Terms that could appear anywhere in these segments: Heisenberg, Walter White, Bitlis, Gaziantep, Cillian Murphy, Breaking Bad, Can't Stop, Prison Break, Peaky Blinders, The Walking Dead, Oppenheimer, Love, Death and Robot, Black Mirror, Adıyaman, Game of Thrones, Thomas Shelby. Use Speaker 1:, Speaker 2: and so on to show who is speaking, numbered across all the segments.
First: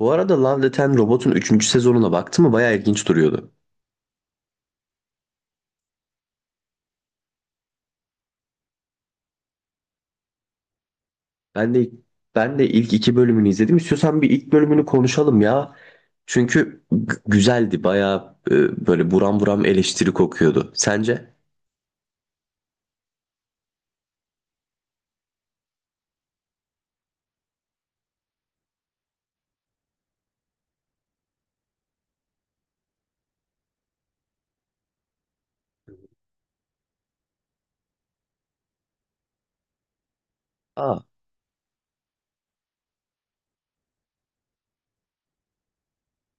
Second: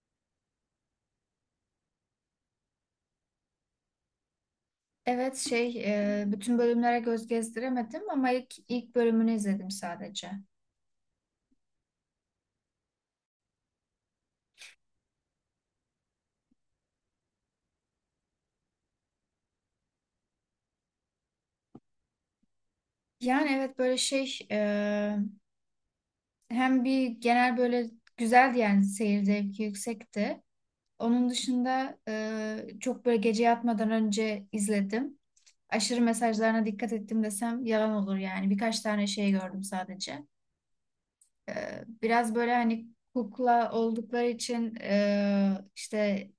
Speaker 1: Bu arada Love, Death and Robot'un üçüncü sezonuna baktım mı bayağı ilginç duruyordu.
Speaker 2: Evet şey bütün bölümlere göz gezdiremedim ama ilk bölümünü izledim sadece.
Speaker 1: Ben de ben de ilk iki bölümünü izledim. İstiyorsan bir ilk bölümünü konuşalım ya. Çünkü güzeldi. Bayağı böyle buram buram eleştiri kokuyordu. Sence?
Speaker 2: Yani evet böyle şey hem bir genel böyle güzeldi yani seyir zevki yüksekti. Onun dışında çok böyle gece yatmadan önce izledim. Aşırı mesajlarına dikkat ettim desem yalan olur yani. Birkaç tane şey gördüm sadece.
Speaker 1: Aa.
Speaker 2: E, Biraz böyle hani kukla oldukları için işte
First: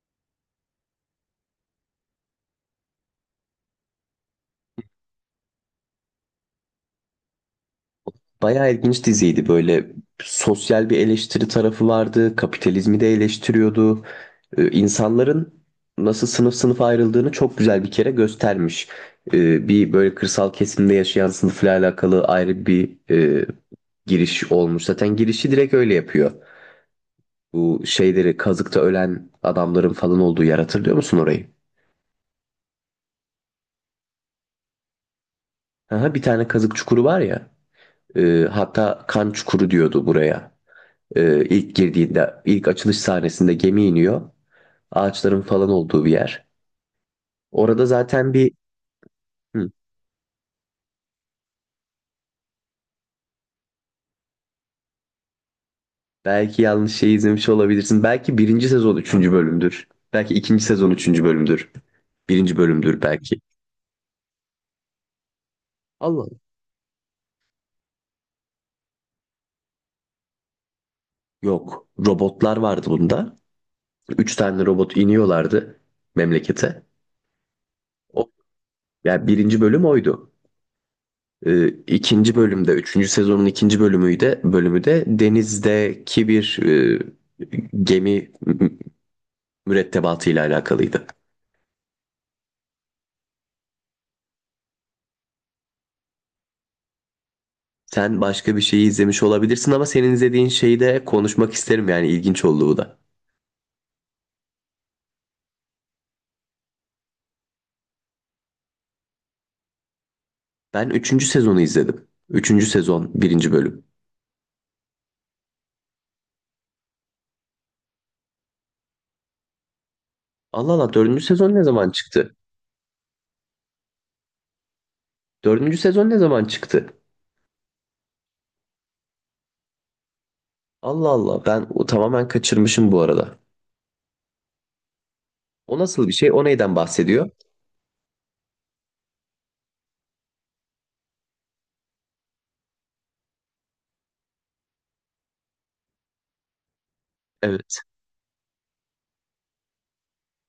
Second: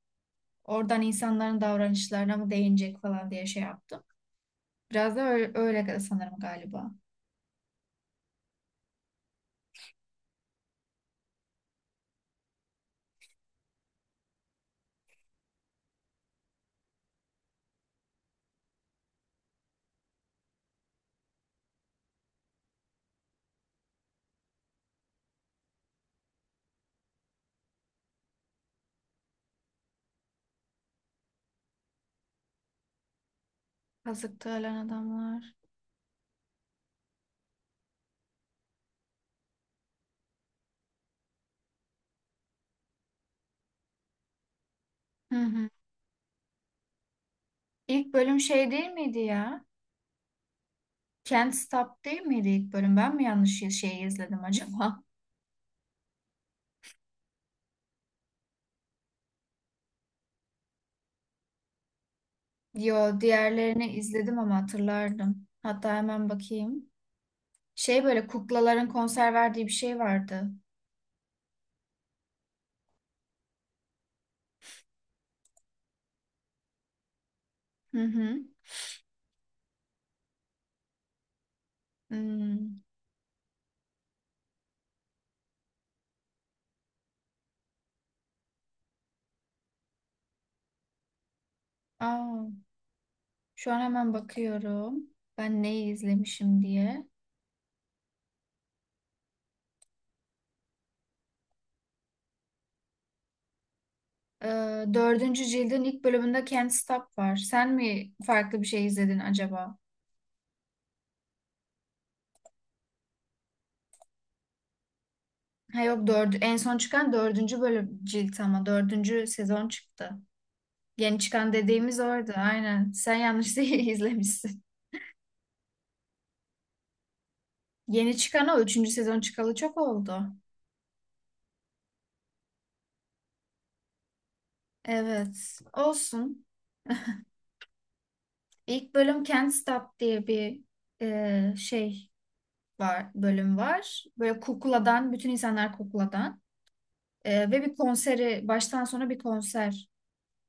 Speaker 2: oradan insanların davranışlarına mı değinecek falan diye şey yaptım. Biraz da öyle sanırım galiba.
Speaker 1: Bayağı ilginç diziydi böyle, sosyal bir eleştiri tarafı vardı, kapitalizmi de eleştiriyordu. İnsanların nasıl sınıf sınıf ayrıldığını çok güzel bir kere göstermiş. Bir böyle kırsal kesimde yaşayan sınıfla alakalı ayrı bir e, giriş olmuş. Zaten girişi direkt öyle yapıyor. Bu şeyleri kazıkta ölen adamların falan olduğu yer, hatırlıyor musun orayı?
Speaker 2: Kazıktı ölen adamlar.
Speaker 1: Aha, bir tane kazık çukuru var ya. Hatta kan çukuru diyordu buraya. İlk girdiğinde, ilk açılış sahnesinde gemi iniyor.
Speaker 2: Hı
Speaker 1: Ağaçların falan
Speaker 2: hı.
Speaker 1: olduğu bir yer. Orada
Speaker 2: İlk
Speaker 1: zaten
Speaker 2: bölüm
Speaker 1: bir
Speaker 2: şey değil miydi ya?
Speaker 1: hı,
Speaker 2: Can't Stop değil miydi ilk bölüm? Ben mi yanlış şeyi izledim acaba?
Speaker 1: Belki yanlış şey izlemiş olabilirsin. Belki birinci sezon üçüncü bölümdür. Belki ikinci sezon üçüncü bölümdür. Birinci bölümdür
Speaker 2: Yo,
Speaker 1: belki.
Speaker 2: diğerlerini izledim ama hatırlardım. Hatta
Speaker 1: Allah
Speaker 2: hemen
Speaker 1: Allah.
Speaker 2: bakayım. Şey böyle kuklaların konser verdiği bir şey vardı.
Speaker 1: Yok. Robotlar vardı bunda. Üç tane robot iniyorlardı memlekete.
Speaker 2: Hı
Speaker 1: O,
Speaker 2: hı.
Speaker 1: yani birinci bölüm oydu. İkinci bölümde,
Speaker 2: Hmm.
Speaker 1: üçüncü sezonun ikinci bölümü de, denizdeki bir gemi mürettebatıyla alakalıydı.
Speaker 2: Aa, şu an hemen bakıyorum. Ben neyi izlemişim diye.
Speaker 1: Sen başka bir şeyi izlemiş olabilirsin, ama senin izlediğin şeyi de konuşmak isterim, yani ilginç olduğu da.
Speaker 2: Ee, dördüncü cildin ilk bölümünde Can't Stop var. Sen mi farklı bir şey izledin acaba?
Speaker 1: Ben üçüncü sezonu izledim. Üçüncü sezon birinci bölüm.
Speaker 2: Ha yok dördü, en son çıkan dördüncü bölüm cilt ama dördüncü sezon çıktı.
Speaker 1: Allah Allah,
Speaker 2: Yeni
Speaker 1: dördüncü
Speaker 2: çıkan
Speaker 1: sezon ne zaman
Speaker 2: dediğimiz orada
Speaker 1: çıktı?
Speaker 2: aynen. Sen yanlış değil izlemişsin.
Speaker 1: Dördüncü sezon ne zaman çıktı?
Speaker 2: Yeni çıkan o üçüncü sezon çıkalı çok oldu.
Speaker 1: Allah Allah, ben o tamamen kaçırmışım bu arada.
Speaker 2: Evet
Speaker 1: O nasıl bir şey? O
Speaker 2: olsun.
Speaker 1: neyden bahsediyor?
Speaker 2: İlk bölüm Can't Stop diye bir şey var bölüm var. Böyle kukladan bütün insanlar kukladan. Ve bir
Speaker 1: Evet.
Speaker 2: konseri baştan sona bir konser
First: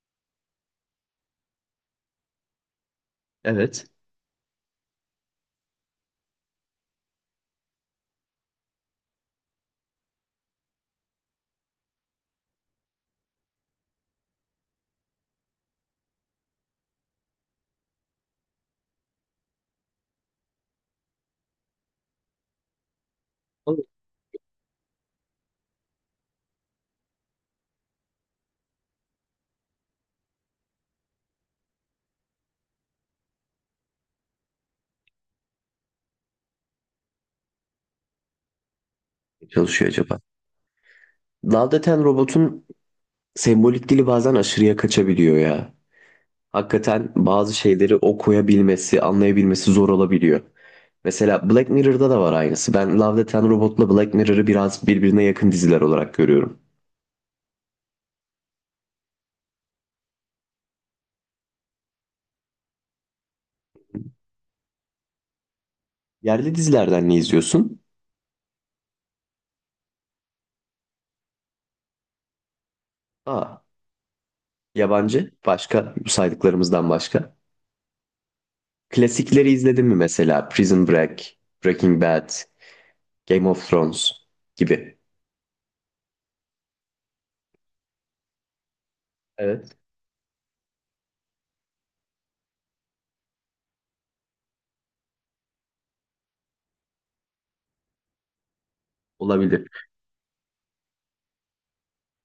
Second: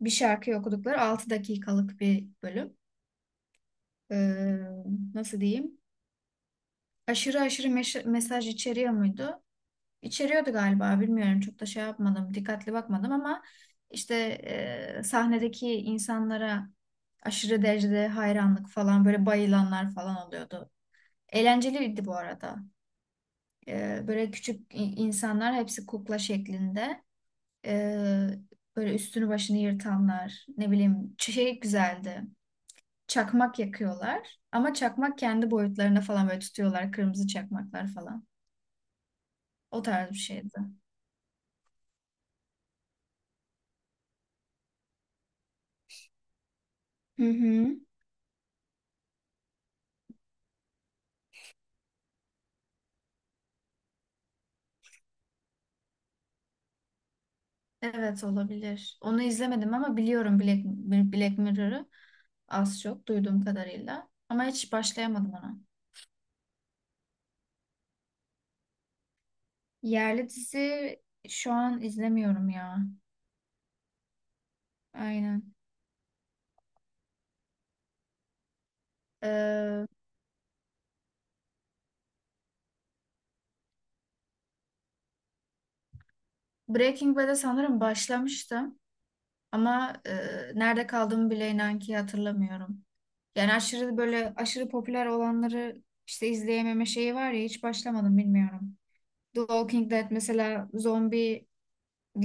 Speaker 2: bir şarkıyı okudukları 6 dakikalık bir bölüm.
Speaker 1: Evet.
Speaker 2: Ee, nasıl diyeyim? Aşırı mesaj içeriyor muydu? İçeriyordu galiba bilmiyorum. Çok da şey yapmadım, dikkatli bakmadım ama işte sahnedeki insanlara aşırı derecede hayranlık falan böyle bayılanlar falan oluyordu. Eğlenceliydi bu arada.
Speaker 1: O
Speaker 2: Böyle küçük insanlar hepsi kukla şeklinde. Ee, böyle üstünü başını yırtanlar ne bileyim şey güzeldi. Çakmak yakıyorlar. Ama çakmak kendi boyutlarına falan böyle tutuyorlar. Kırmızı çakmaklar falan.
Speaker 1: ne
Speaker 2: O
Speaker 1: çalışıyor
Speaker 2: tarz bir
Speaker 1: acaba?
Speaker 2: şeydi.
Speaker 1: Love Death and Robot'un sembolik dili bazen aşırıya kaçabiliyor ya. Hakikaten
Speaker 2: Hı
Speaker 1: bazı
Speaker 2: hı.
Speaker 1: şeyleri okuyabilmesi, anlayabilmesi zor olabiliyor. Mesela Black Mirror'da da var aynısı. Ben Love, Death and Robot'la Black Mirror'ı biraz birbirine yakın diziler olarak görüyorum.
Speaker 2: Evet olabilir. Onu izlemedim ama biliyorum Black Mirror'ı az çok duyduğum kadarıyla. Ama hiç başlayamadım ona.
Speaker 1: Yerli dizilerden ne izliyorsun?
Speaker 2: Yerli dizi şu an izlemiyorum ya.
Speaker 1: Aa, yabancı,
Speaker 2: Aynen.
Speaker 1: başka, bu saydıklarımızdan başka. Klasikleri izledin
Speaker 2: Ee,
Speaker 1: mi mesela? Prison Break, Breaking Bad, Game of Thrones gibi.
Speaker 2: Breaking Bad'e sanırım başlamıştım.
Speaker 1: Evet.
Speaker 2: Ama nerede kaldığımı bile inan ki hatırlamıyorum. Yani aşırı popüler olanları işte izleyememe şeyi var ya hiç başlamadım bilmiyorum. The
Speaker 1: Olabilir.
Speaker 2: Walking Dead mesela zombili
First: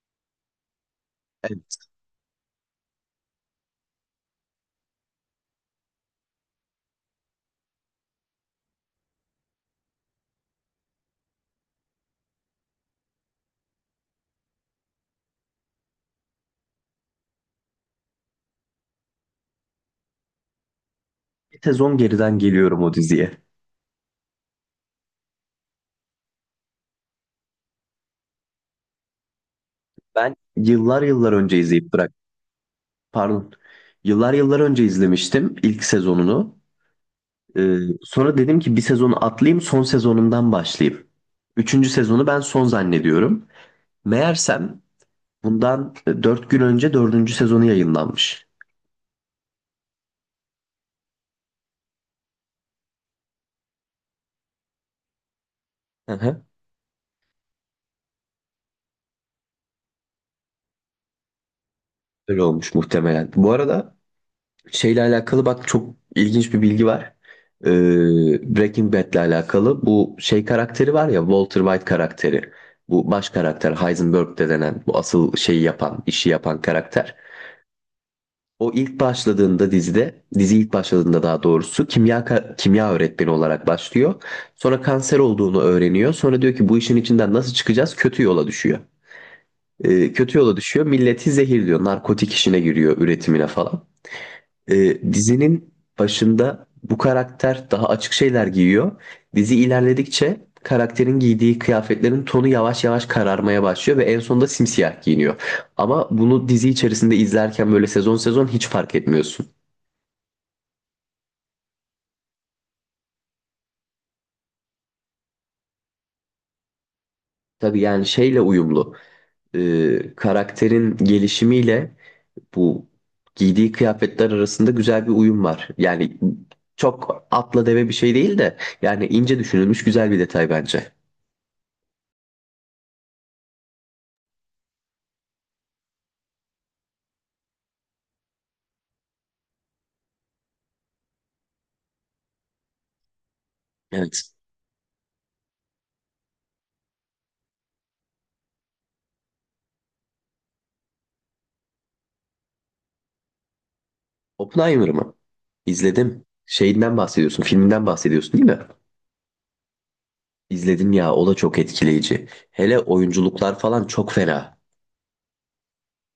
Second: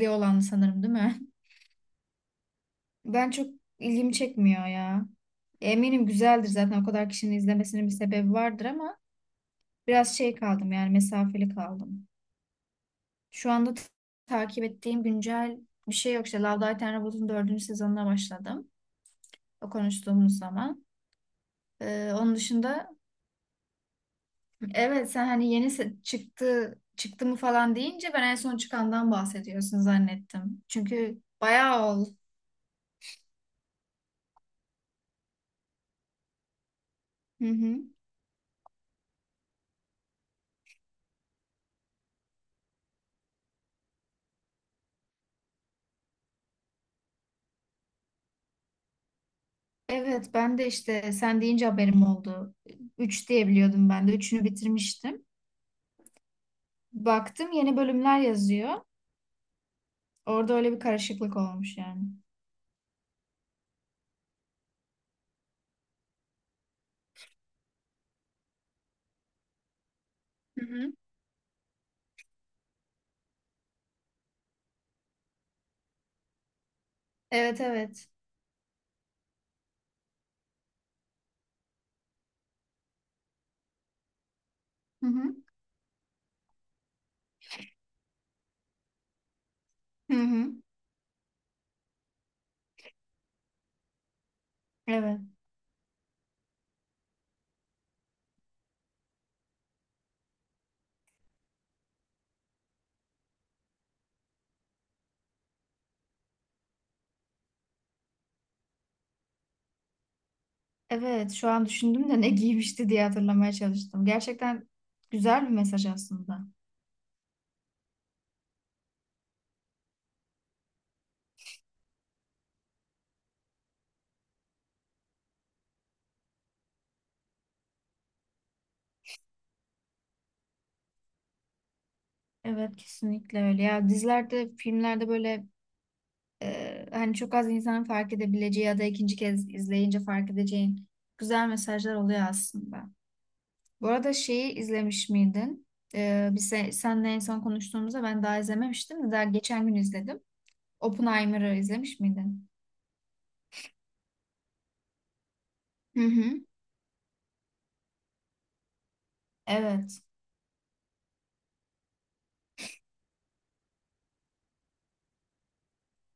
Speaker 2: olan sanırım değil mi?
Speaker 1: Evet.
Speaker 2: Ben çok ilgimi çekmiyor ya. Eminim güzeldir zaten o kadar kişinin izlemesinin bir sebebi vardır ama biraz şey kaldım yani mesafeli kaldım. Şu anda takip ettiğim güncel bir şey yok. İşte Love, Death and Robots'un dördüncü sezonuna başladım. O konuştuğumuz zaman.
Speaker 1: Bir sezon
Speaker 2: Onun
Speaker 1: geriden geliyorum
Speaker 2: dışında
Speaker 1: o diziye.
Speaker 2: evet sen hani yeni çıktı çıktı mı falan deyince ben en son çıkandan bahsediyorsun
Speaker 1: Ben
Speaker 2: zannettim.
Speaker 1: yıllar
Speaker 2: Çünkü
Speaker 1: yıllar önce
Speaker 2: bayağı
Speaker 1: izleyip
Speaker 2: ol.
Speaker 1: bıraktım. Pardon. Yıllar yıllar önce izlemiştim ilk sezonunu.
Speaker 2: Hı
Speaker 1: Ee,
Speaker 2: hı.
Speaker 1: sonra dedim ki bir sezonu atlayayım, son sezonundan başlayayım. Üçüncü sezonu ben son zannediyorum. Meğersem bundan 4 gün önce dördüncü sezonu yayınlanmış.
Speaker 2: Evet ben de işte sen deyince haberim oldu. Üç diye biliyordum ben de. Üçünü bitirmiştim.
Speaker 1: Hı hı.
Speaker 2: Baktım yeni bölümler yazıyor. Orada öyle bir karışıklık olmuş yani.
Speaker 1: Öyle olmuş muhtemelen. Bu arada şeyle alakalı bak, çok ilginç bir bilgi var. Ee, Breaking Bad'le alakalı bu şey
Speaker 2: Hı hı.
Speaker 1: karakteri var ya, Walter White karakteri. Bu baş karakter, Heisenberg de denen bu asıl şeyi yapan, işi yapan karakter.
Speaker 2: Evet evet.
Speaker 1: O ilk başladığında dizide, dizi ilk başladığında daha doğrusu, kimya kimya öğretmeni olarak başlıyor. Sonra
Speaker 2: Hı
Speaker 1: kanser
Speaker 2: hı.
Speaker 1: olduğunu öğreniyor. Sonra diyor ki bu işin içinden nasıl çıkacağız? Kötü yola düşüyor. Ee,
Speaker 2: Hı
Speaker 1: kötü
Speaker 2: hı.
Speaker 1: yola düşüyor. Milleti zehirliyor. Narkotik işine giriyor, üretimine falan. Ee,
Speaker 2: Evet.
Speaker 1: dizinin başında bu karakter daha açık şeyler giyiyor. Dizi ilerledikçe karakterin giydiği kıyafetlerin tonu yavaş yavaş kararmaya başlıyor ve en sonunda simsiyah giyiniyor. Ama bunu dizi içerisinde izlerken böyle sezon sezon hiç fark etmiyorsun.
Speaker 2: Evet şu an düşündüm de ne giymişti diye hatırlamaya çalıştım. Gerçekten güzel bir mesaj aslında.
Speaker 1: Tabii yani şeyle uyumlu. Karakterin gelişimiyle bu giydiği kıyafetler arasında güzel bir uyum var. Yani çok atla deve bir şey değil de, yani ince düşünülmüş güzel bir detay bence.
Speaker 2: Evet kesinlikle öyle. Ya dizilerde, filmlerde böyle hani çok az insanın fark edebileceği ya da ikinci kez izleyince fark edeceğin güzel mesajlar oluyor aslında. Bu arada
Speaker 1: Evet.
Speaker 2: şeyi izlemiş miydin? E, biz seninle en son konuştuğumuzda ben daha izlememiştim de daha geçen gün izledim. Oppenheimer'ı izlemiş miydin?
Speaker 1: Oppenheimer mı?
Speaker 2: Hı
Speaker 1: İzledim.
Speaker 2: hı.
Speaker 1: Şeyinden bahsediyorsun, filminden bahsediyorsun değil mi?
Speaker 2: Evet.
Speaker 1: İzledim ya, o da çok etkileyici. Hele oyunculuklar falan çok fena.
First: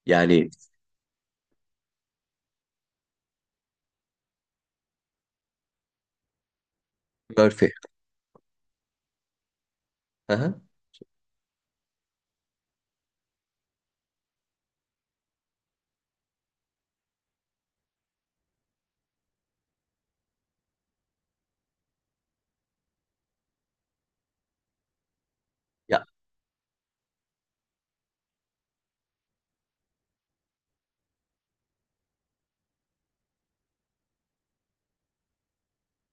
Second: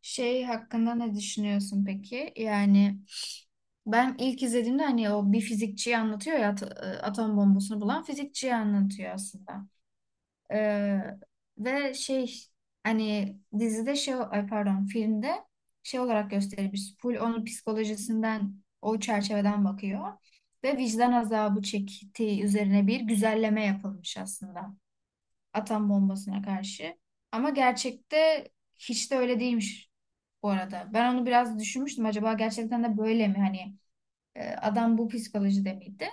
Speaker 2: Şey
Speaker 1: Yani
Speaker 2: hakkında ne düşünüyorsun peki? Yani ben ilk izlediğimde hani o bir fizikçiyi anlatıyor ya atom
Speaker 1: Murphy.
Speaker 2: bombasını bulan fizikçiyi anlatıyor aslında.
Speaker 1: Aha.
Speaker 2: Ee, ve şey hani dizide şey ay pardon filmde şey olarak gösterilmiş. Full onun psikolojisinden o çerçeveden bakıyor. Ve vicdan azabı çektiği üzerine bir güzelleme yapılmış aslında. Atom
Speaker 1: Ya
Speaker 2: bombasına karşı. Ama gerçekte hiç de öyle değilmiş bu arada. Ben onu biraz düşünmüştüm. Acaba gerçekten de böyle mi? Hani adam bu psikolojide miydi?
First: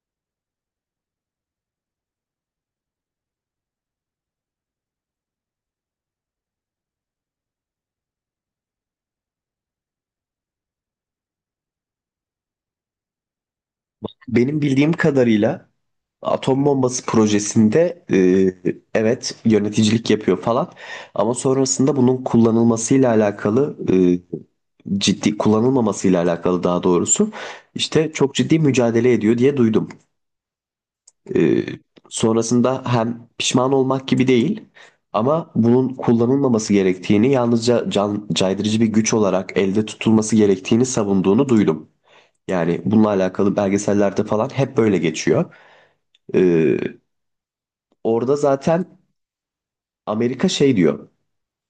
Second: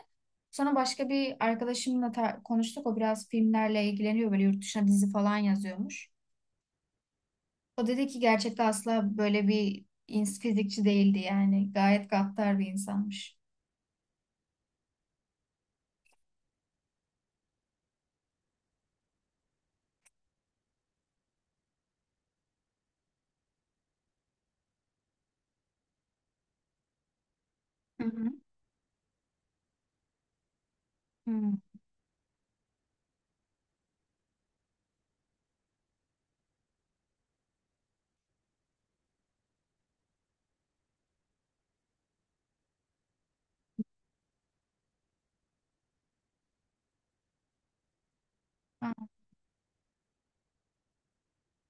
Speaker 2: Sonra başka bir arkadaşımla konuştuk. O biraz filmlerle ilgileniyor. Böyle yurt dışına dizi falan yazıyormuş. O dedi ki gerçekten asla böyle bir fizikçi değildi yani. Gayet gaddar bir insanmış.
Speaker 1: benim bildiğim kadarıyla atom bombası projesinde evet, yöneticilik yapıyor falan, ama sonrasında bunun kullanılmasıyla alakalı, ciddi kullanılmamasıyla alakalı daha doğrusu,
Speaker 2: Hı
Speaker 1: işte
Speaker 2: hı.
Speaker 1: çok ciddi mücadele ediyor diye duydum.
Speaker 2: Hmm.
Speaker 1: E, sonrasında hem pişman olmak gibi değil, ama bunun kullanılmaması gerektiğini, yalnızca can caydırıcı bir güç olarak elde tutulması gerektiğini savunduğunu duydum. Yani bununla alakalı belgesellerde falan hep böyle geçiyor. E, Orada
Speaker 2: Ha,
Speaker 1: zaten Amerika şey diyor.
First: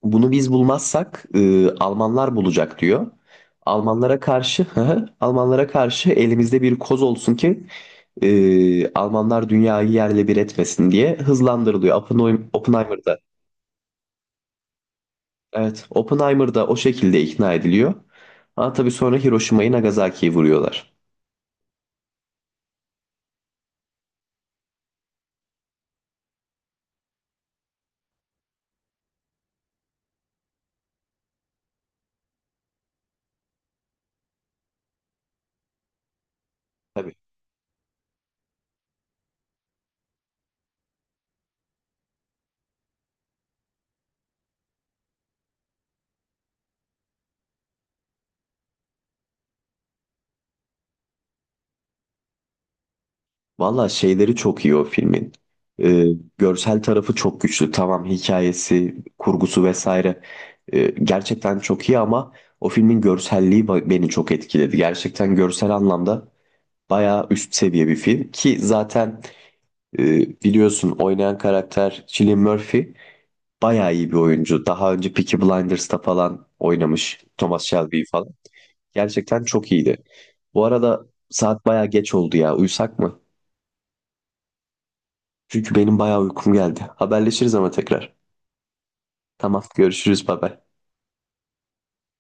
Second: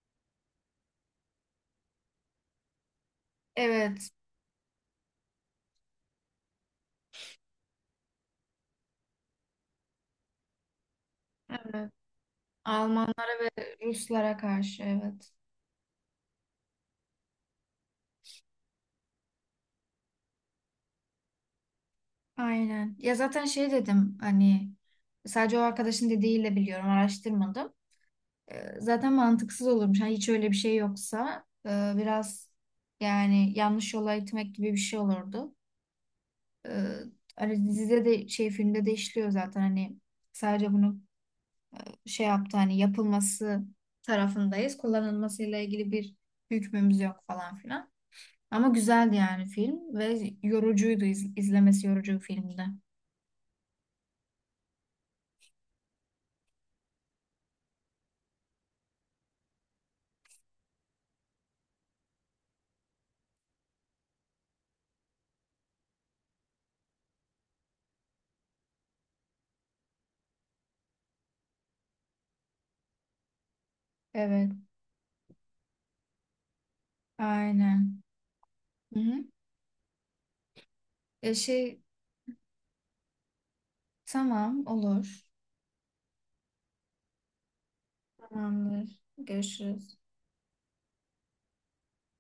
Speaker 1: Bunu biz bulmazsak Almanlar bulacak diyor.
Speaker 2: evet.
Speaker 1: Almanlara karşı hı hı, Almanlara karşı elimizde bir koz olsun ki Almanlar dünyayı yerle bir etmesin diye
Speaker 2: Evet.
Speaker 1: hızlandırılıyor. Oppenheimer'da.
Speaker 2: Almanlara ve Ruslara karşı evet.
Speaker 1: Evet, Oppenheimer'da o şekilde ikna ediliyor. Ama tabii sonra Hiroşima'yı, Nagasaki'yi vuruyorlar.
Speaker 2: Aynen. Ya zaten şey dedim hani sadece o arkadaşın dediğiyle biliyorum araştırmadım. E, zaten mantıksız olurmuş. Hani hiç öyle bir şey yoksa biraz yani yanlış yola itmek gibi bir şey olurdu. E,
Speaker 1: Tabii.
Speaker 2: hani dizide de şey filmde de işliyor zaten hani sadece bunu şey yaptı hani yapılması tarafındayız. Kullanılmasıyla ilgili bir hükmümüz yok falan filan. Ama güzeldi yani film ve yorucuydu izlemesi yorucu bir filmdi.
Speaker 1: Valla şeyleri çok iyi o filmin. Ee, görsel tarafı çok güçlü. Tamam, hikayesi, kurgusu vesaire gerçekten çok iyi, ama o filmin görselliği beni çok etkiledi. Gerçekten görsel anlamda bayağı üst seviye bir film, ki zaten e, biliyorsun, oynayan karakter Cillian Murphy bayağı iyi bir
Speaker 2: Evet,
Speaker 1: oyuncu. Daha önce Peaky Blinders'ta falan oynamış, Thomas Shelby
Speaker 2: aynen.
Speaker 1: falan.
Speaker 2: Hı hı.
Speaker 1: Gerçekten çok iyiydi. Bu arada
Speaker 2: E
Speaker 1: saat
Speaker 2: şey
Speaker 1: bayağı geç oldu ya. Uyusak mı?
Speaker 2: tamam olur.
Speaker 1: Çünkü benim bayağı uykum geldi. Haberleşiriz ama tekrar.
Speaker 2: Tamamdır.
Speaker 1: Tamam,
Speaker 2: Görüşürüz.
Speaker 1: görüşürüz, bay bay.